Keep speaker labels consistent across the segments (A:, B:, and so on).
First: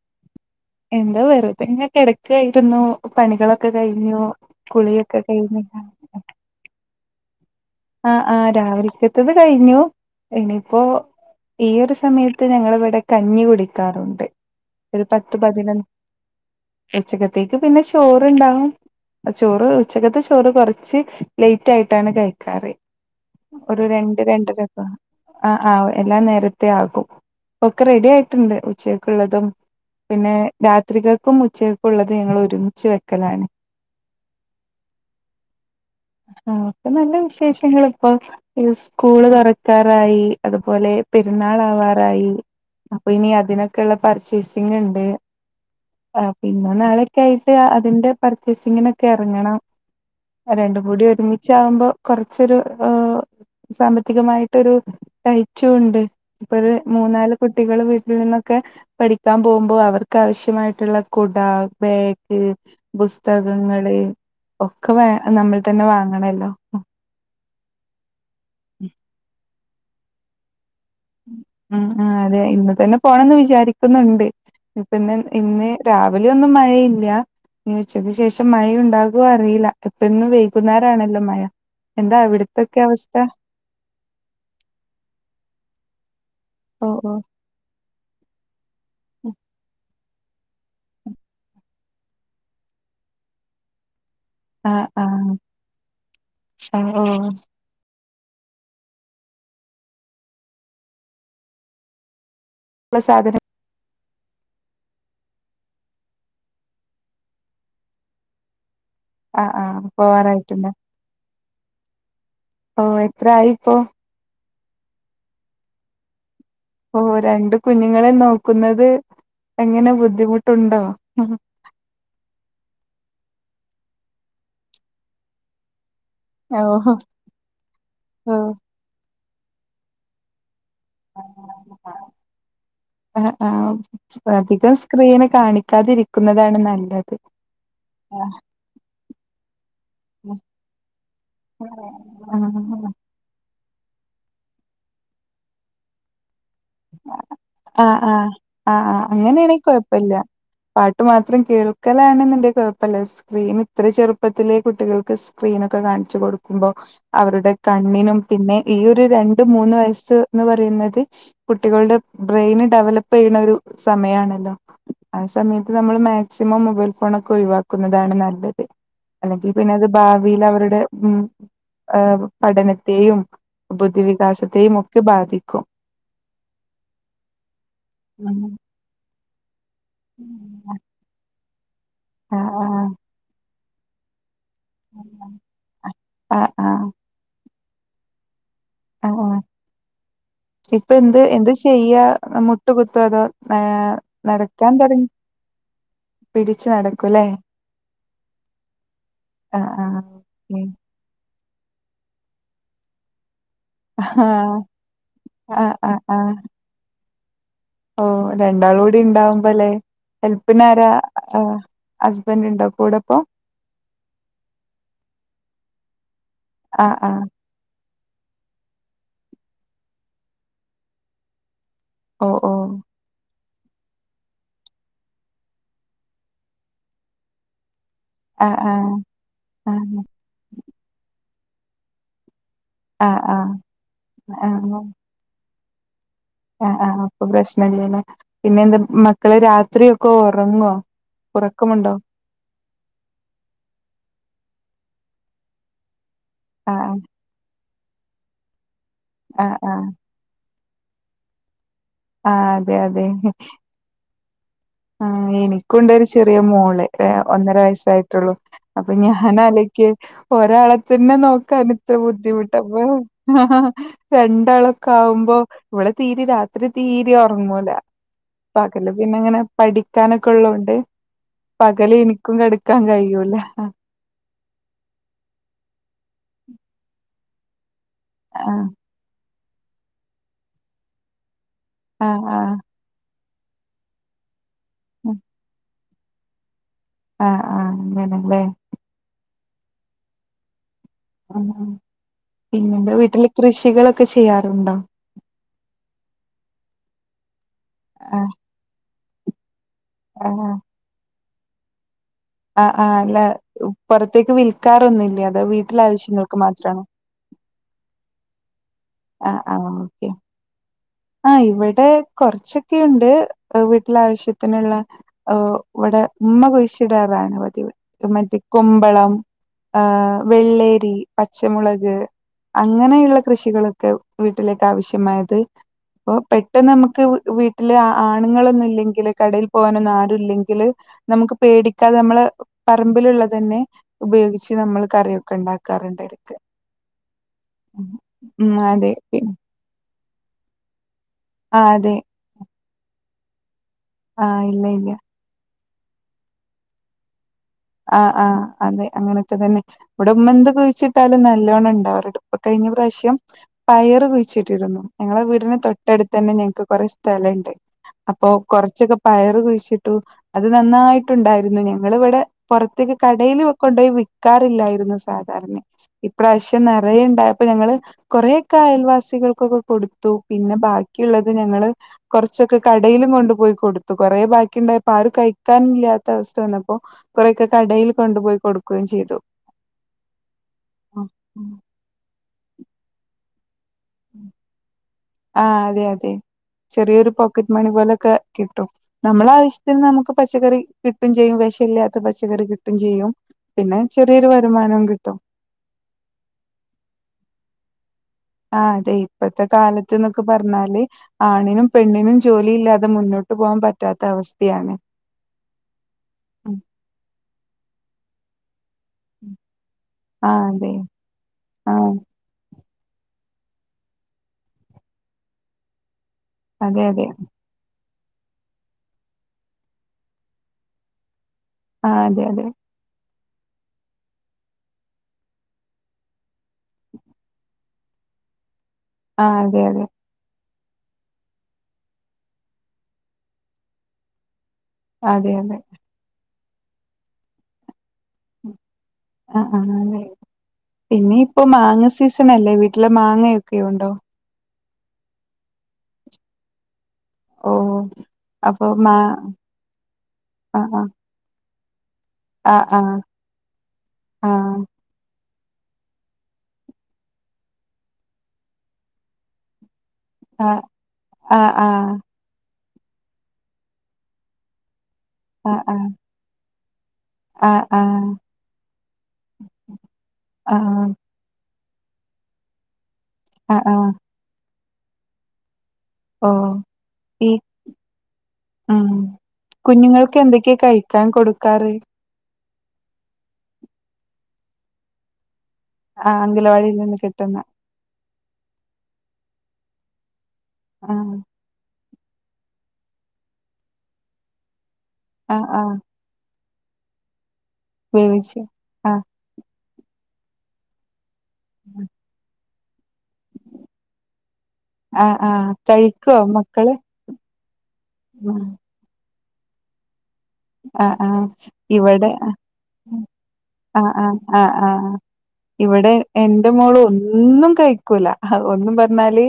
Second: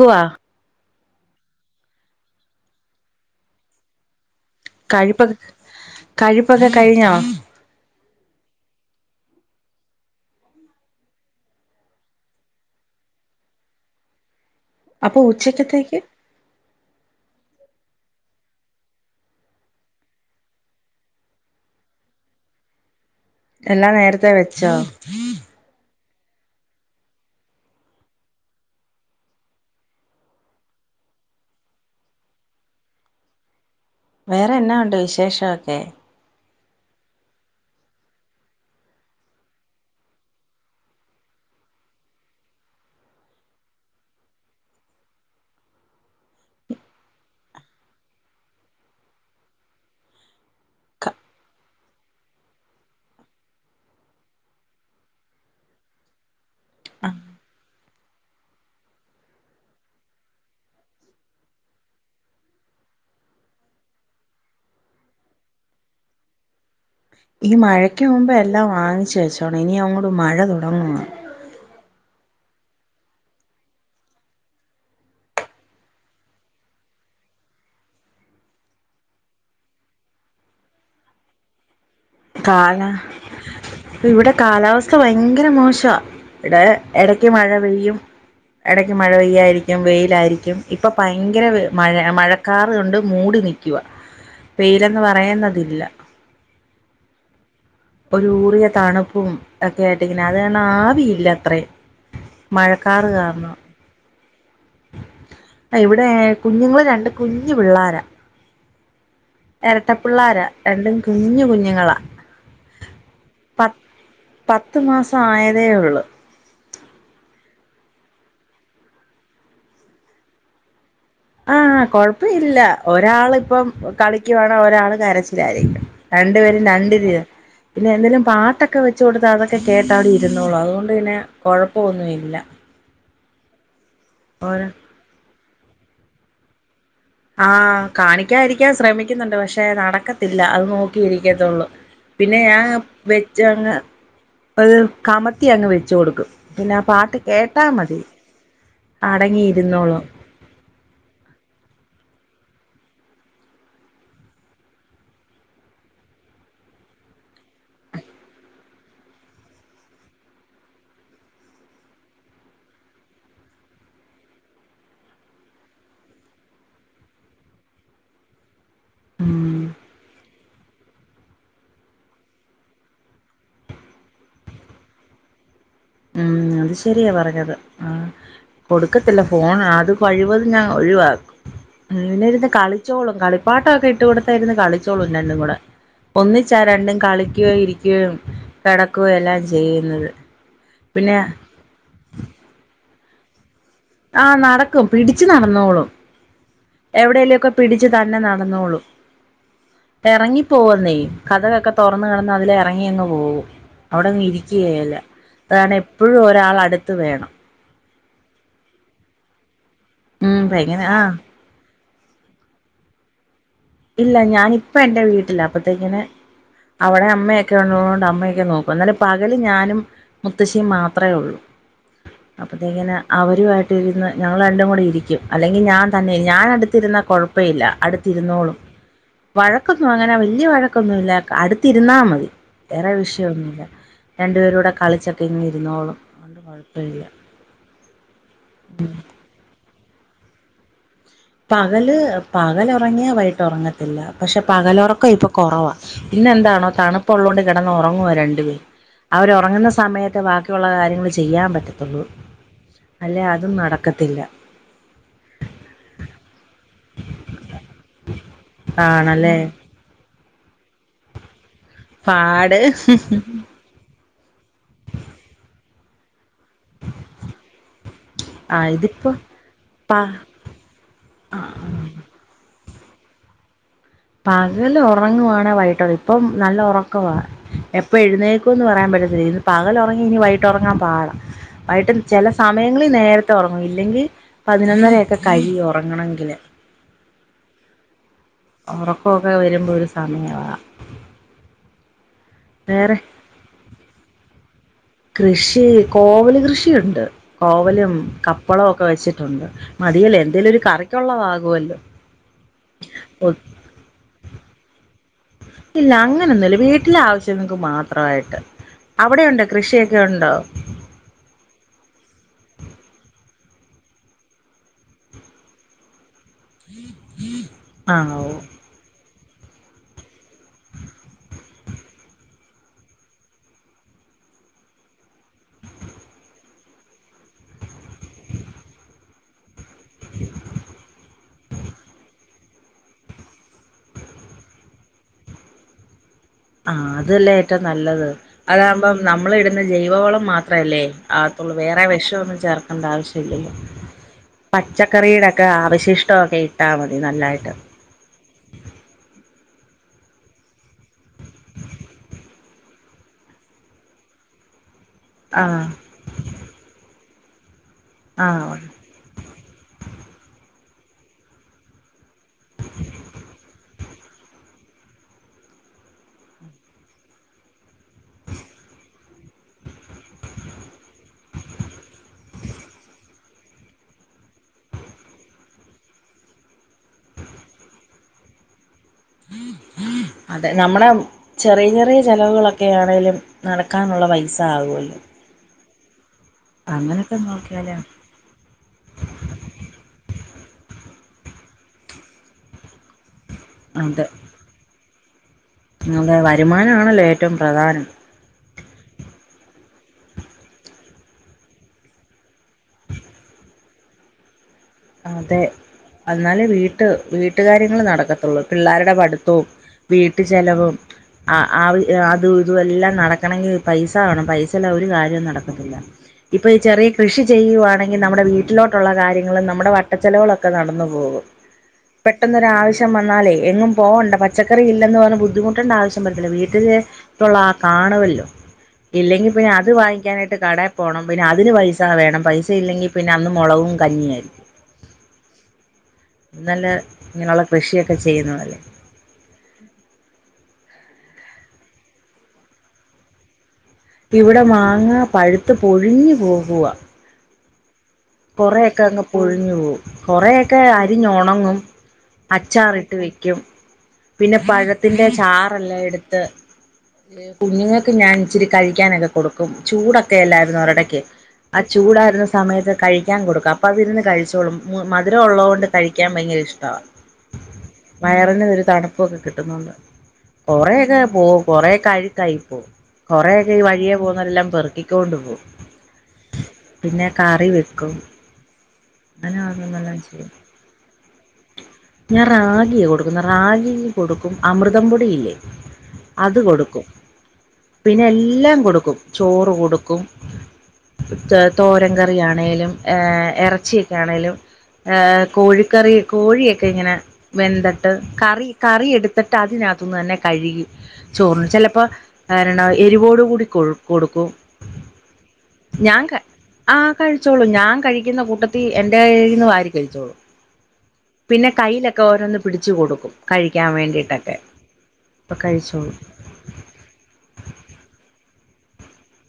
A: ക്കുവാ
B: എന്താ വെറുതെങ്ങെ കിടക്കായിരുന്നു പണികളൊക്കെ കഴിഞ്ഞു. കുളിയൊക്കെ
A: കഴിപ്പൊക്കെ
B: കഴിഞ്ഞു
A: കഴിപ്പൊക്കെ കഴിഞ്ഞോ?
B: ആഹ് ആഹ് രാവിൽക്കത്തത് കഴിഞ്ഞു. ഇനിയിപ്പോ ഈ ഒരു സമയത്ത് ഞങ്ങളിവിടെ കഞ്ഞി കുടിക്കാറുണ്ട് ഒരു
A: അപ്പൊ
B: പത്തു പതിനൊന്ന്
A: ഉച്ചക്കത്തേക്ക്
B: ഉച്ചക്കത്തേക്ക് പിന്നെ ചോറ്ണ്ടാവും. അ ചോറ് ഉച്ചക്കത്തെ ചോറ് കൊറച്ച് ലേറ്റ് ആയിട്ടാണ് കഴിക്കാറ്. ഒരു
A: എല്ലാം
B: രണ്ട്
A: നേരത്തെ വെച്ചോ
B: രണ്ടരക്കാ. ആഹ് ആഹ് എല്ലാം നേരത്തേ ആക്കും ഇപ്പൊക്കെ റെഡി ആയിട്ടുണ്ട് ഉച്ചക്കക്ക്ള്ളതും പിന്നെ രാത്രിക്കക്കും ഉച്ചക്കക്കുള്ളതും ഞങ്ങളൊരുമിച്ച് വെക്കലാണ്.
A: വേറെ എന്നാ ഒണ്ട് വിശേഷ ഒക്കെ?
B: ആഹ് ഒക്കെ നല്ല വിശേഷങ്ങളിപ്പൊ. ഇസ്കൂള് തൊറക്കാറായി അതുപോലെ പെരുന്നാളാവാറായി. അപ്പൊ ഇനി അതിനൊക്കള്ള പർച്ചേസിങിണ്ട്. ആഹ് പിന്നെ നാള്യൊക്കായിട്ട് അതിന്റെ പർച്ചേസിങ്ങിനൊക്കെ എറങ്ങണം. രണ്ടും കൂടി ഒരുമിച്ചാവുമ്പം കൊർച്ചൊരു ഏഹ് സാമ്പത്തികമായിട്ടൊരു ടൈറ്റൂണ്ട്. ഇപ്പൊരു മൂന്നാല് കുട്ടികള് വീട്ടിൽ നിന്നൊക്കെ പഠിക്കാൻ പോവുമ്പോ അവർക്കാവശ്യമായിട്ടുള്ള കുട, ബാഗ് പുസ്തകങ്ങള് ഒക്കെ വേ നമ്മൾ തന്നെ വാങ്ങണല്ലോ.
A: ഈ മഴയ്ക്ക് മുമ്പ് എല്ലാം വാങ്ങിച്ച് വെച്ചോണം ഇനി അങ്ങോട് മഴ തുടങ്ങുവാ.
B: ഉം ഉം അതെ ഇന്ന് തന്നെ പോണംന്ന് വിചാരിക്കുന്നുണ്ട്. ഇപ്പിന്ന് ഇന്ന് രാവിലെ ഒന്നും മഴയില്ല്യാ. ഇനി ഉച്ചയ്ക്ക് ശേഷം മഴ ഉണ്ടാകോ അറീല്ല എപ്പൊന്നും വെെകുന്നേരാണല്ലോ മഴ. എന്താ
A: കാല
B: അവിടത്തൊക്കെ അവസ്ഥ
A: ഇപ്പിവിടെ കാലാവസ്ഥ ഭയങ്കര മോശവാ. ഇടെ
B: ഓ ഓ
A: എടക്ക് മഴ പെയ്യും എടയ്ക്ക് മഴ പെയ്യായിരിക്കും വെയിലായിരിക്കും. ഇപ്പ ഭയങ്കര മഴ മഴക്കാർ ഉണ്ട് മൂടി നിക്കുവാ.
B: ആഹ് ആഹ് ആഹ് ഓഹ്
A: ഒരു ഊറിയ തണുപ്പും ഒക്കെ ആയിട്ട് ഇങ്ങനെ അത് കാരണം ആവിയില്ലത്രേ.
B: ഉള്ള
A: മഴക്കാറ്
B: സാധനം
A: കാരണം. ആഹ് ഇവിടെ കുഞ്ഞുങ്ങള് രണ്ട് കുഞ്ഞ് പിള്ളാര.
B: ആഹ് ആഹ്
A: എരട്ടപിള്ളാര
B: പോവാറായിട്ടുണ്ട്
A: രണ്ടും കുഞ്ഞു കുഞ്ഞുങ്ങളാ.
B: ഓഹ്
A: പ
B: എത്രായിപ്പോ?
A: പത്ത് മാസ ആയതേയൊള്ളൂ.
B: ഓഹ് രണ്ട് കുഞ്ഞുങ്ങളിം നോക്കുന്നത് എങ്ങനെ ബുദ്ധിമുട്ടുണ്ടോ?
A: ആഹ് കൊഴപ്പ ഇല്ല. ഒരാളിപ്പം കളിക്കുവാണെ ഒരാൾ കരച്ചിലായിരിക്കും. രണ്ടു പേരും
B: ഓഹോ
A: രണ്ട് രീതിലാ. പിന്നെ എന്തേലും
B: ഓ
A: പാട്ടൊക്കെ വെച്ച് കൊടുത്താ അതൊക്കെ കേട്ടവിടെ ഇരുന്നോളും അതുകൊൺ ണ്ട് പിന്നെ കൊഴപ്പൊ ഒന്നുഇല്ല.
B: അഹ് ആ ഹ്
A: ഓരോ
B: അധികം സ്ക്രീന് കാണിക്കാതിരിക്കുന്നതാണ് നല്ലത്.
A: ആഹ്, '
B: ആ
A: കാണിയ്ക്കാരിക്കാൻ ശ്രമിക്കുന്നുണ്ട് പക്ഷെ നട ക്കത്തില്ല അത് നോക്കിയിരിയ്ക്കത്തൊള്ളൂ പിന്നെ ഞാൻ വെച്ചങ്ങ് അത് കമത്തി അങ്ങ് വെച്ച് കൊടുക്കും. പിന്നെ ആ പാട്ട് കേട്ടാ
B: ആഹ്
A: മതി
B: ആഹ് ആഹ് ആഹ് അങ്ങനെയാണെ
A: അടങ്ങിയിരുന്നോളും
B: കൊഴപ്പല്ല്യ പാട്ട് മാത്രം കേൾക്കലാണ്ന്ന്ണ്ടേ കൊഴപ്പല്ല. സ്ക്രീന് ഇത്രേ ചെറുപ്പത്തിലെ കുട്ടികൾക്ക് സ് ക്രീനൊക്കെ കാണിച്ചു കൊടുക്കുമ്പോ അവരുടെ കണ്ണിനും പിന്നെ ഈ ഒരു രണ്ടു മൂന്ന് വയസ്സ് ന്ന് പറയുന്നത് കുട്ടികളുടെ ബ്രെയിന് ഡെവലപ്പെയ്യ്ണരു സമയാണല്ലോ ആ സമയത്ത് നമ്മള് മാക്സിമം മൊബൈൽ ഫോണൊക്കെ ഒഴിവാക്കുന്നതാണ് നല്ലത്. അല്ലെങ്കി
A: ഉം
B: പിന്നെ അത് ഭാവിയിലവര്ടെ ഉം ഹാഹ് പഠനത്തേയും ബുദ്ധിവികാസത്തേയും ഒക്കെ ബാധിക്കും.
A: ഉം അത് ശെരിയാ പറഞ്ഞത്. ആ
B: [unintelligible]
A: കൊടുക്കത്തില്ല ഫോണ് അത് കഴിവതും ഞാൻ ഒഴിവാക്കും, [unintelligible]
B: ആഹ്
A: കളിച്ചോളും കളി പാട്ടൊക്കെ ഇട്ടു കൊട് ത്തായിരുന്നു കളിച്ചോളൂ രണ്ടും കൂടെ,
B: ആഹ്
A: ഒന്നിച്ചാ
B: ആഹ്
A: രണ്ടും കളിക്യൂ ഇരിക്ക്യോം കെടക്കുവെയെല്ലാം ചെയ്യുന്നത്.
B: ഇപ്പ
A: പിന്നെ
B: എന്ത് എന്ത് ചെയ്യാ മുട്ട് കുത്തോ അതോ ഏഹ്
A: ആഹ്
B: നടക്കാൻ
A: നടക്കും
B: തുടങ്ങി
A: പിടിച്ച് നടന്നോളും,
B: പിടിച്ചു നടക്കൂല്ലേ
A: എവിടേലു ഒക്കെ പിടിച്ചു തന്നെ നടന്നോളും
B: ആഹ് ആഹ് ഓക്കെ
A: എറങ്ങിപ്പോവുന്നേ കതകക്കെ തൊറന്ന് കെടന്നാ അതിലേ എറങ്ങി അങ്ങ് പോവും. അവിടെങ്ങ്
B: ആഹ്
A: ഇരിക്ക്യേല അത്
B: ആഹ്
A: കാര്ണം എപ്പഴും ഒരാള് അടുത്ത് വേണം
B: ഓഹ് രണ്ടാളൂടി ഇണ്ടാവുമ്പൊല്ലെ
A: ഉം എങ്ങനെ
B: ഹെൽപ്പിനാരാ, ആഹ് ഹസ്ബെന്റ് ണ്ടോ കൂടെപ്പോ
A: ഇല്ല ഞാനിപ്പ എന്റെ വീട്ടില അപ്പത്തേക്കിന്
B: ആഹ്
A: അവടെ
B: ആഹ്
A: അമ്മേ ക്കെള്ളതോണ്ട് അമ്മയൊക്കെ നോക്കും എന്നലും പകല് ഞാനും മുത്തശ്ശിയും മാത്രേ ഒള്ളൂ
B: ഓ ഓ
A: അപ്പത്തേക്ക്ന് അവരുവാ [unintelligible] ന്ന് ഞങ്ങൾ രണ്ടും കൂടെ ഇരിയ്ക്കും. അല്ലെങ്കി ഞാൻ തന്നെ ഞാൻ അടുത്തിരുന്നാ കൊഴപ്പ ഇല്ല അടു
B: ആഹ് ആഹ് ആഹ്
A: വഴക്കൊന്നും അങ്ങനെ വല്ല്യ വഴക്കൊന്നും ഇല്ല അടുത്തിരുന്നാ മതി വേറെ
B: ആഹ്
A: വിഷയൊന്നുല്ല. രണ്ടു
B: ആഹ്
A: പേരൂടെ കളിച്ചൊക്കെ ഇങ്ങിരുന്നോളും.
B: ആഹ് ആഹ് ആഹ് അപ്പൊ പ്രശ്നല്ല്യലേ പിന്നെ എന്താ മക്കള് രാത്രിയൊക്കെ ഒറങ്ങോ
A: പകല് പകലുറങ്ങിയ വൈട്ടൊറങ്ങത്തില്ല. പക്ഷെ പകലൊറക്കം ഇപ്പൊ കൊറവാ ഇന്നെന്താണോ
B: ആഹ്
A: തണുപ്പ ഉള്ളോണ്ട് കെടന്ന് ഒറങ്ങുവാ രണ്ടുപേര് അവര്
B: ആഹ് ആഹ്
A: ഒറങ്ങുന്ന
B: ആഹ്
A: സമയ ത്തേ ബാക്കിയുള്ള കാര്യങ്ങള് ചെയ്യാൻ പറ്റത്തൊള്ളൂ
B: ആഹ് അതെ അതെ
A: അല്ലേ അതും നടക്കത്തില്ല.
B: ആഹ് എനിക്കുണ്ടൊരു ചെറിയ മോള് ഏ ഒന്നര വയസ്സായിട്ടൊള്ളൂ അപ്പൊ
A: ആണല്ലേ
B: ഞാനാലോ യ്ക്ക് ഒരാളെത്തന്നെ നോക്കാൻ ഇത്ര ബുദ്ധിമുട്ട
A: പാട്
B: പ്പൊ രണ്ട് ണ്ടാളൊക്കാവുമ്പോ വടെ തീരി രാ പ്പര് തീരി ഒറ്ങ്ങൂലക
A: ആ
B: പകല്
A: ഇതിപ്പോ
B: പിന്നെങ്ങനെ
A: പ
B: പഠിക്കാനൊക്കെ ഉള്ളോണ്ട് പകല് ഇനിക്കും കട്ക്കാൻ കഴിയൂല്ലാ
A: പകല് ഒറങ്ങുവാണ വൈകി [unintelligible] ഇപ്പം നല്ല ഒറക്കവാ എപ് പ്പൊ എഴുന്നേക്കൂന്ന്
B: ആഹ്
A: പറയാൻ പറ്റത്തില്ല. ഇന്ന് പകലൊറങ്ങി ഇനി വൈകീട്ടൊറങ്ങാൻ പാടാ. വൈകിട്ട്
B: ആഹ്
A: ചെല
B: ആഹ്
A: സമയ ങ്ങളിൽ നേരത്തെ ഒറങ്ങും. ഇല്ലെങ്കി പതിനൊന്നരയൊക്കെ
B: ആഹ്
A: കഴിയും ഒറങ്ങണെങ്കില്.
B: ആഹ് ആഹ് അങ്ങനല്ലേ
A: ഉറക്കമൊക്കെ വരുമ്പോൾ ഒരു സമയ വാ
B: ആ പിന്നെ ന്റെ
A: വേറെ
B: വീട്ടില് കൃഷികളൊക്കെ ചെയ്യാറുണ്ടോ
A: കൃഷി കോവല് കൃഷിയുണ്ട്. കോവലും
B: ആഹ്
A: കപ്പളവും ഒക്കെ വെച്ചിട്ടുണ്ട് മതിയല്ലേ
B: ആഹ്
A: എന്തേലും ഒരു കറിക്കുള്ളതാകുവല്ലോ
B: ആ ആ് അല്ല പുറത്തേക്ക് വിൽക്കാറൊന്നുല്ല
A: ഇല്ല അങ്ങനൊന്നുല്ല വീട്ടിലെ ആവശ്യങ്ങൾക്ക് മാത്രായിട്ട് അവിടെയുണ്ടോ കൃഷിയൊക്കെ ഉണ്ടോ
B: ആ ഇവിടെ കൊറച്ചൊക്കെയുണ്ട് വീട്ടില ആവശ്യത്തിനുള്ള ഓ വടെ ഉമ്മ കുഴിച്ചിടാറാണ് പതിവ്
A: ആഹ് ഓഹ്
B: മറ്റേ കുമ്പളം ആഹ് വെള്ളേരി പച്ചമുളക് അങ്ങനെയുള്ള കൃഷികളൊക്കെ വീട്ടിലേക്ക് ആവശ്യമായത് അപ്പ പെട്ടെന്ന് നമ്മക്ക് വീട്ടിൽ ആണുങ്ങളന്നുംല്ലെങ്കില് കടയിൽ പോകാനൊന്നും ആരു ല്ലെങ്കില് നമുക്ക് പേടിക്കാതെ നമ്മള് പറമ്പിലുള്ള തന്നെ ഉപയോഗിച്ച് നമ്മൾ കറിയൊക്കെ ഉണ്ടാക്കാറുണ്ട് ഇടക്ക്
A: ആ അതല്ലേ ഏറ്റവും നല്ലത്.
B: ഉം അതെ
A: അതാകുമ്പം
B: പി
A: നമ്മൾ ഇടുന്ന ജൈവവളം മാത്രല്ലേ ആ അപ്പം വേറെ വിഷമൊന്നും ചേർക്കേണ്ട ആവശ്യം ഇല്ലല്ലോ
B: ആ ഇല്ല ഇല്ല
A: പച്ചക്കറിയുടെ ഒക്കെ അവശിഷ്ടമൊക്കെ ഇട്ടാ മതി നല്ലായിട്ട്
B: ആഹ ആഹ അതെ അങ്ങനെയൊക്കെ തന്നെ വടെ ഉമ്മ എന്ത് കുഴിച്ചിട്ടാലും നല്ലോണം ണ്ടാവാറുണ്ട് പ്പം കഴിഞ്ഞ പ്രാവശ്യം പയറ് കുഴിച്ചിട്ടിരുന്നു ഞങ്ങളെ വീടിൻ
A: ആഹ്
B: തൊട്ടടുത്ത് തന്നെ ഞങ്ങക്ക് കൊറെ സ്ഥലണ്ട്. അപ്പൊ
A: ആഹ്
B: കൊറച്ചൊക്കെ പയർ കുഴിച്ചിട്ടു അത് നന്നായിട്ടുണ്ടായിരുന്നു ഞങ്ങളിവിടെ പുറത്തേക്ക് കടയിൽ കൊണ്ടോയി വി ക്കാറില്ലായിരുന്നു സാധാരണ ഇപ്രാവശ്യം നെറയെ ണ്ടായപ്പൊ ഞങ്ങൾ കൊറൊക്കെ അയൽവാസികൾക്കൊക്കെ കൊടുത്തു. പിന്നെ ബാക്കിയുള്ളത് ഞങ്ങള് കുറച്ചൊക്കെ കടയിലും കൊണ്ടു പോയി കൊടുത്തു കൊറേ ബാക്കിണ്ടായപ്പൊ ആരും കഴിക്കൻ ഇല്ലാത്ത അവസ്ഥ വന്നപ്പൊ കൊറേക്കെ കടയിൽ കൊണ്ടുപോയി കൊടുക്കുകയും ചെയ്തു
A: അതെ നമ്മളെ ചെറിയ ചെറിയ ചെലവുകളൊക്കൊയാണെലും നടക്കാനുള്ള പൈസ ആവുല്ലോ
B: ആഹ് അതെ അതെ ചെറിയൊരു പോക്കറ്റ് മണി
A: നോക്കിയാലേ
B: പോലൊക്കെ കിട്ടും നമ്മള ആവശ്യത്തിന് നമുക്ക് പച്ചക്കറി കിട്ടും ചെയ്യും. വെശല്ലാത്ത പച്ചക്കറി കിട്ടും ചെയ്യും പിന്നെ
A: അതെ
B: ചെറിയൊരു വരുമാനം കിട്ടും
A: അതെ വരുമാനാണല്ലോ ഏറ്റവും പ്രധാനം
B: അ അതെ ഇപ്പത്തെ കാലത്ത്ന്നൊക്കെ പറഞ്ഞാല് ആണിനും പെണ്ണിനും ജോലിയില്ലാതെ മുന്നോട്ട് പോകാൻ പറ്റാത്ത അവസ്ഥയാണ്
A: അതെ എന്നാല് വീട്ട് വീട്ടുകാര്യങ്ങള് നടക്കത്തുള്ളൂ പിള്ളേരുടെ പ ത്തോം വീട്ട്
B: ആ അതെ
A: ചിലവും അ
B: ആ
A: അത് ഇതെല്ലാം നടക്കണെങ്കിൽ പൈസ വേണം പൈസല്ലാതെ ഒരു കാര്യവും നടക്കത്തില്ല ഇപ്പൊ ഈ
B: അതെ
A: ചെറിയ
B: അതെ
A: കൃഷി ചെയ്യുവാണെങ്കിൽ നമ്മുടെ വീട്ടിലോട്ടുള്ള കാര്യങ്ങൾ നമ്മൾ വട്ട ച്ചെലവുകളൊക്കെ നടന്നു പോകും
B: ആ അതെ അതെ
A: പെട്ടെന്നൊരാവശ്യ വന്നാലേ എങ്ങും പോകണ്ട പച്ചക്കറി ഇല്ലെന്ന് പറഞ്ഞാ ബുദ്ധിമുട്ടേണ്ട ആവശ്യം വരുന്നില്ല വീട്ടില്- ട്ടുള്ള ആ കാണുവല്ലോ
B: ആ
A: ഇല്ലെങ്കിൽ പിന്നെ
B: അതെ
A: അത്
B: അതെ
A: വാങ്ങിക്കാനായിട്ട് കട- പോകണം പിന്നെ അതിന് പൈസ വേണം പൈസ ഇല്ലെങ്കിൽ പിന്നെ അന്ന് മുളകവും കഞ്ഞിയമായിരിക്കും.
B: അതെ അതെ.
A: നല്ല ഇങ്ങനെയുള്ള കൃഷിയൊക്കെ ചെയ്യുന്നതല്ലേ
B: ആഹ് ആഹ് പിന്നെ ഇപ്പോ മാങ്ങ സീസൺ അല്ലേ വീട്ടില് മാങ്ങയൊക്കെ ഉണ്ടോ
A: ഇവിടെ മാങ്ങ പഴുത്ത് പൊഴിഞ്ഞു പോകുവാ
B: ഓ അപ്പൊ
A: കൊറെയൊക്കെ
B: മാ
A: അങ്ങ് പൊഴിഞ്ഞു പോവും
B: ആ
A: കൊറയൊക്കെ
B: ആ
A: അരിഞ്ഞ് ഒണങ്ങും
B: ആ
A: അച്ചാറി
B: ആ
A: ഇട്ട് വെക്കും
B: ആ
A: പിന്നെ പഴ- ത്തിന്റെ ചാറല്ലാം എടുത്ത് കുഞ്ഞുങ്ങൾക്ക് ഞാൻ ഇച്ചിരി കഴിക്കാനൊക്കെ കൊടു ക്കും
B: ആ
A: ചൂടൊക്കെല്ലായിരുന്നൊ ഒരിടക്ക് ആ ചൂടായിരുന്ന സമയത്ത് കഴി- ക്കാൻ കൊടുക്കും അപ്പോ അത് ഇരുന്ന് കഴിച്ചോളും മധുരം ഉള്ളതു കൊണ്ട് കഴിക്കാൻ ഭയങ്കര ഇഷ്ടവ വയറിനും ഒരു തണുപ്പൊക്കെ കിട്ടുന്നുണ്ട് കുറെയൊക്കെ പോകും കൊറെ കഴി കഴിക്കും കൊറക്കെ ഈ വഴിയെ പോവുന് - ന്ന വരെല്ലാം പെറക്കിക്കൊണ്ട് പോകും
B: ഓഹ്.
A: പിന്നെ
B: ഈ
A: കറി വെക് ക്കും
B: ഉം.
A: [unintelligible]
B: ക്കാൻ കൊടുക്കാറ്
A: ഞാൻ റാഗിയ കൊടുക്കുന്നെ റാഗി കൊടുക്കും അമൃതംപൊടിയില്ലേ
B: ആഹ്
A: അത്
B: അംഗലവാടിയിൽ
A: കൊടുക്കും
B: നിന്ന് കിട്ടുന്ന?
A: പിന്നെ എല്ലാം കൊടുക്കും ചോറ് കൊടുക്കും
B: ആഹ്.
A: തോരൻ കറിയാണേലും ഇറച്ചിയൊക്കെയാണേലും ഏഹ്
B: ആഹ് ആഹ്
A: കോഴിക്കറി കോഴിയൊക്കെ ഇങ്ങനെ വെന്തട്ട്
B: വേവിച്ച്.
A: കറി കറി
B: ആഹ്
A: എടുത്തിട്ട് അതിനകത്ത് തന്നെ കഴുകി ചോറ് ചിലപ്പോ [unintelligible] എരിവോട് കൂടി കൊ കൊടുക്കും
B: ആഹ് ആഹ്
A: ഞാൻ
B: കഴിക്കോ മക്കള്?
A: ആഹ് കഴിച്ചോളും ഞാൻ കഴിക്കുന്ന കൂട്ടത്തി എന്റെ കൈയിൽ നിന്ന് വാരി കഴിച്ചോളും
B: ആഹ് ആഹ്
A: പിന്നെ കയ്യിലൊക്കെ
B: ഇവിടെ
A: ഓരോന്ന് പിടിച്ചു കൊടുക്കും കഴിക്കാൻ
B: ആഹ് ആഹ്
A: വേണ്ടിയിട്ടൊക്കെ
B: ആഹ് ആഹ്.
A: [unintelligible]
B: ഇവിടെ എന്റെ മോള് ഒന്നും കഴിക്കൂല്ല ഒന്നും പറഞ്ഞാല്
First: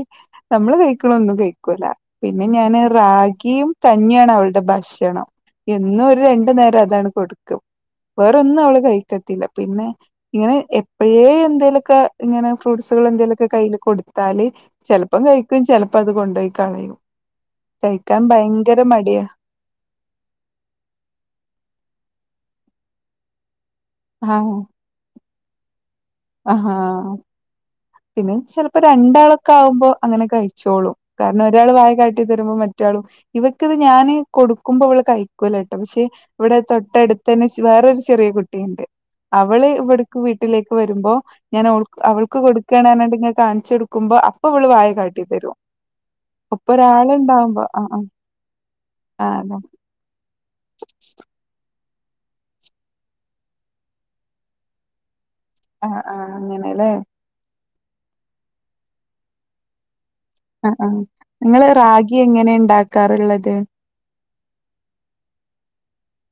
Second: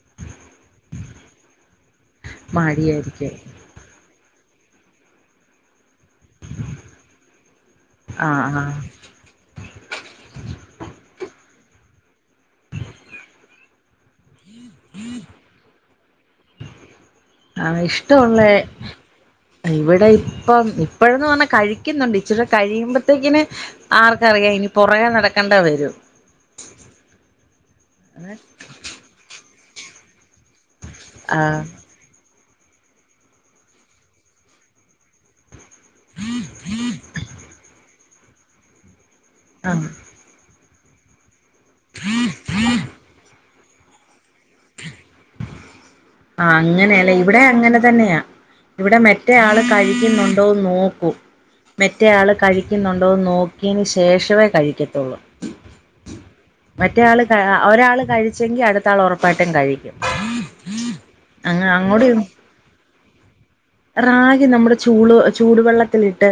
B: ഞമ്മള് കഴിക്കണ ഒന്നും കഴിക്കൂല പിന്നെ ഞാന്
A: മടിയായിരിക്കും
B: റാഗിയും കഞ്ഞിയാണ് അവളുടെ ഭക്ഷണം എന്നും ഒരു രണ്ടു നേരം അതാണ് കൊടുക്കും
A: ആഹ്
B: വേറൊന്നും
A: ആഹ്
B: അവള് കഴിക്കത്തില്ല പിന്നെ ഇങ്ങനെ എപ്പഴേ എന്തേലൊക്കെ ഇങ്ങനെ ഫ്രൂട്ട്സുകൾ എന്തേലുവൊക്ക കൈയില് കൊടുത്താല് ചിലപ്പം കഴിക്കും ചിലപ്പോ അത് കൊണ്ടുപോയി കളയും
A: ആഹ്
B: കഴിക്കാൻ
A: ഇഷ്ടമുള്ള
B: ഭയങ്കര മടിയാ
A: ഇവിടെ ഇപ്പം ഇപ്പോഴെന്ന് പറഞ്ഞാ കഴിക്കുന്നുണ്ട് ഇച്ചിരി കഴിയുമ്പോത്തേക്കിന് ആർക്ക്
B: ആഹ്
A: അറിയാം ഇനി പുറകെ നടക്കേണ്ട വരും
B: ആഹാ പിന്നെ ചിലപ്പോ രണ്ടാളൊക്കെ ആവുമ്പോ അങ്ങനെ കഴി ച്ചോളും കാരണം
A: ആഹ്
B: ഒരാൾ വാരി കയി കാട്ടി തരുമ്പോ മറ്റാളും ഇവക്ക് അത് ഞാന് കൊടുക്കുമ്പോ അവള് കഴിക്കൂല പക്ഷേ ഇവിടെ തൊട്ടടുത്ത് തന്നെ വേറൊരു ചെറിയ കുട്ടിയുണ്ട് അവള്
A: ആഹ്
B: ഇവിട് വീട്ടിലേക്ക് വരുമ്പോ ഞാൻ അവൾക്ക് കൊടുക്കാനാന്ന് പറഞ്ഞിട്ട് ഇങ്ങനെ കാണിച്ചു കൊടുക് കൊടുക്കുമ്പോ അപ്പോ ഇവള് വായ കാട്ടി തരും
A: ആഹ്
B: ഒപ്പം
A: അങ്ങനെയല്ലേ ഇവിടെ
B: ഒരാളുണ്ടാവുമ്പോ
A: അങ്ങനെ
B: ആഹ്
A: തന്നെയാ ഇവിടെ മറ്റേ
B: ആഹ് ആഹ് അതെ
A: ആള് കഴിക്കുന്നു ണ്ടോ എന്ന് നോക്കും മറ്റേ ആള് കഴിക്കുന്നുണ്ടോന്ന് നോക്കിയതിന് ശേഷമേ കഴിക്കത്തുള്ളൂ
B: ആഹ് ആഹ് അങ്ങനെല്ലേ
A: ഒരാൾള് കഴിച്ചെങ്കി അടുത്താള് ഉറപ്പായിട്ടും കഴിക്കും
B: ആഹ് ആഹ്
A: അങ്ങ്
B: നിങ്ങള്
A: അങ്ങോട്ട്
B: റാഗി എങ്ങനെ ഉണ്ടാക്കാറുള്ളത്
A: റാഗി നമ്മുടെ ചൂട് ചൂടുവെള്ളത്തിലിട്ട്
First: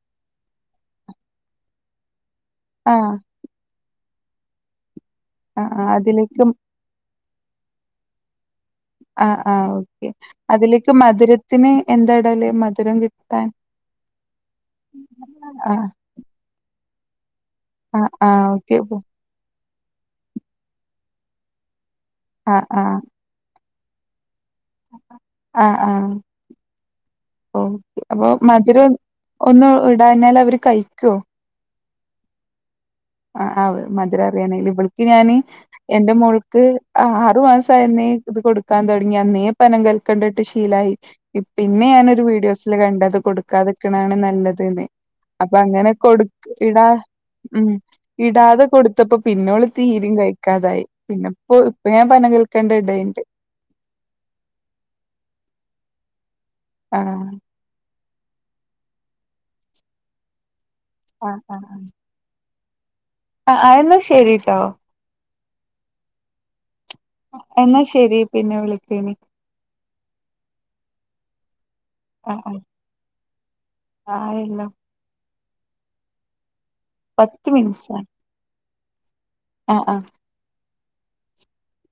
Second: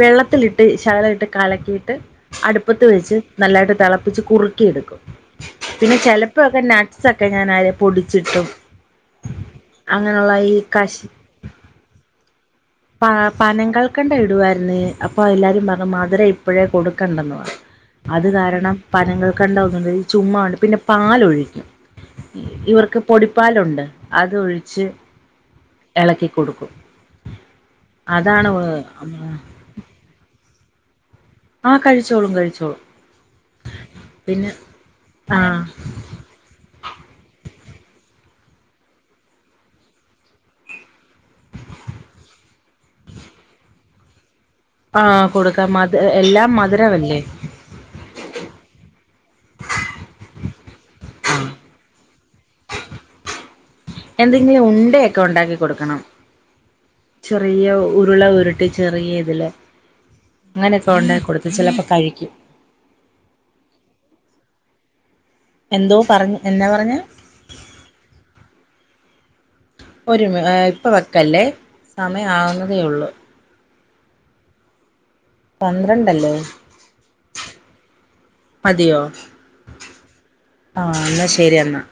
A: വെള്ളത്തിലിട്ട് ശകലം ഇട്ട് കലക്കിയിട്ട് അടു- അടുപ്പത്ത്
B: ആഹ്
A: വെച്ച് നല്ലായിട്ട് തളപ്പിച്ച് കുറുക്കി എടുക്കും
B: ആഹ് ആഹ്
A: പിന്നെ
B: അതിലേക്ക്
A: ചിലപ്പോക്കെ [unintelligible] പൊടിച്ചിട്ടും
B: ആ ആ ഓക്കെ
A: അങ്ങനെയുള്ള ഈ
B: അതിലേക്ക്
A: കശി
B: മധുരത്തിന് എന്താടല്
A: പനം കൾക്കണ്ടം ഇടുവായിരുന്നു അപ്പൊ എല്ലാരും
B: ആഹ്
A: മധുര ഇപ്പോഴേ കൊടുക്കണ്ടെന്ന പറഞ്ഞ്
B: ആഹ്
A: അത്
B: ആഹ്
A: കാരണം
B: ഓക്കെ
A: പനങ്ങൾ ഈ ചുമ്മാണ്ട് പിന്നെ പാലൊഴിക്കും
B: ആഹ്
A: ഇവർക്ക് പൊടിപ്പാലുണ്ട് അത് ഒഴി
B: ആ ആ ഓ അപ്പൊ
A: അതാണ്
B: മധുരം ഒന്ന് ഇടന്നാൽ അവര് കഴിക്കോ
A: ആ കഴിച്ചോളും കഴിച്ചോളും
B: ആ ആ മധുരം
A: പിന്നെ
B: അറിയാനെല്ല ഇവിളക്ക് ഞാന്
A: ആഹ്
B: എന്റെ മോൾക്ക് ആ ആറു മാസ അയന്നെ ഇത് കൊടുക്കാൻ തുടങ്ങി അന്നേ പനം കൽക്കേണ്ടിട്ട് ശീലായി പിന്നെ ഞാനൊരു വീഡിയോസിൽ കണ്ടത് കൊടുക്കാതിക്കണാണ് നല്ലത്
A: ആഹ് കൊടുക്കാം
B: അങ്ങനെ
A: മധു എല്ലാം
B: കൊടുക്ക ഇടാ
A: മധുരമല്ലേ
B: ഉം ഇടാതെ കൊടുത്തപ്പോ പിന്നോള് തീരും കഴിക്കാതായി പിന്നെ ഇപ്പോ ഇപ്പൊ ഞാൻ പനം കൽക്കേണ്ട ഇടേണ്ട്
A: എന്തെങ്കിലും ഉണ്ടൊക്കെ ഉണ്ടാക്കി കൊടുക്കണം
B: ആഹ്
A: ചെറിയ ഉരുള ഉരുട്ടി ചെറിയതിൽ അങ്ങനെയൊക്കെ ഉണ്ടാക്കി
B: ആഹ്
A: കൊടുത്ത് ചിലപ്പോൾ കഴിക്കും
B: ആ എന്ന ശരിട്ടോ
A: എന്തോ പറഞ്ഞ എന്നാ പറഞ്ഞേ
B: എന്നാ ശരി പിന്നെ വിളക്കാനി
A: ഒരുമ ഇപ്പോ വെക്കല്ലേ സമയം
B: ആഹ് ആഹ്
A: ആവുന്നതേ ഉള്ളൂ
B: ആയല്ലോ
A: പന്ത്രണ്ടല്ലേ?
B: പത്ത് മിനിറ്റസ
A: മതിയോ
B: ആഹ് ആഹ്
A: ആഹ് എന്നാ ശരി എന്നാ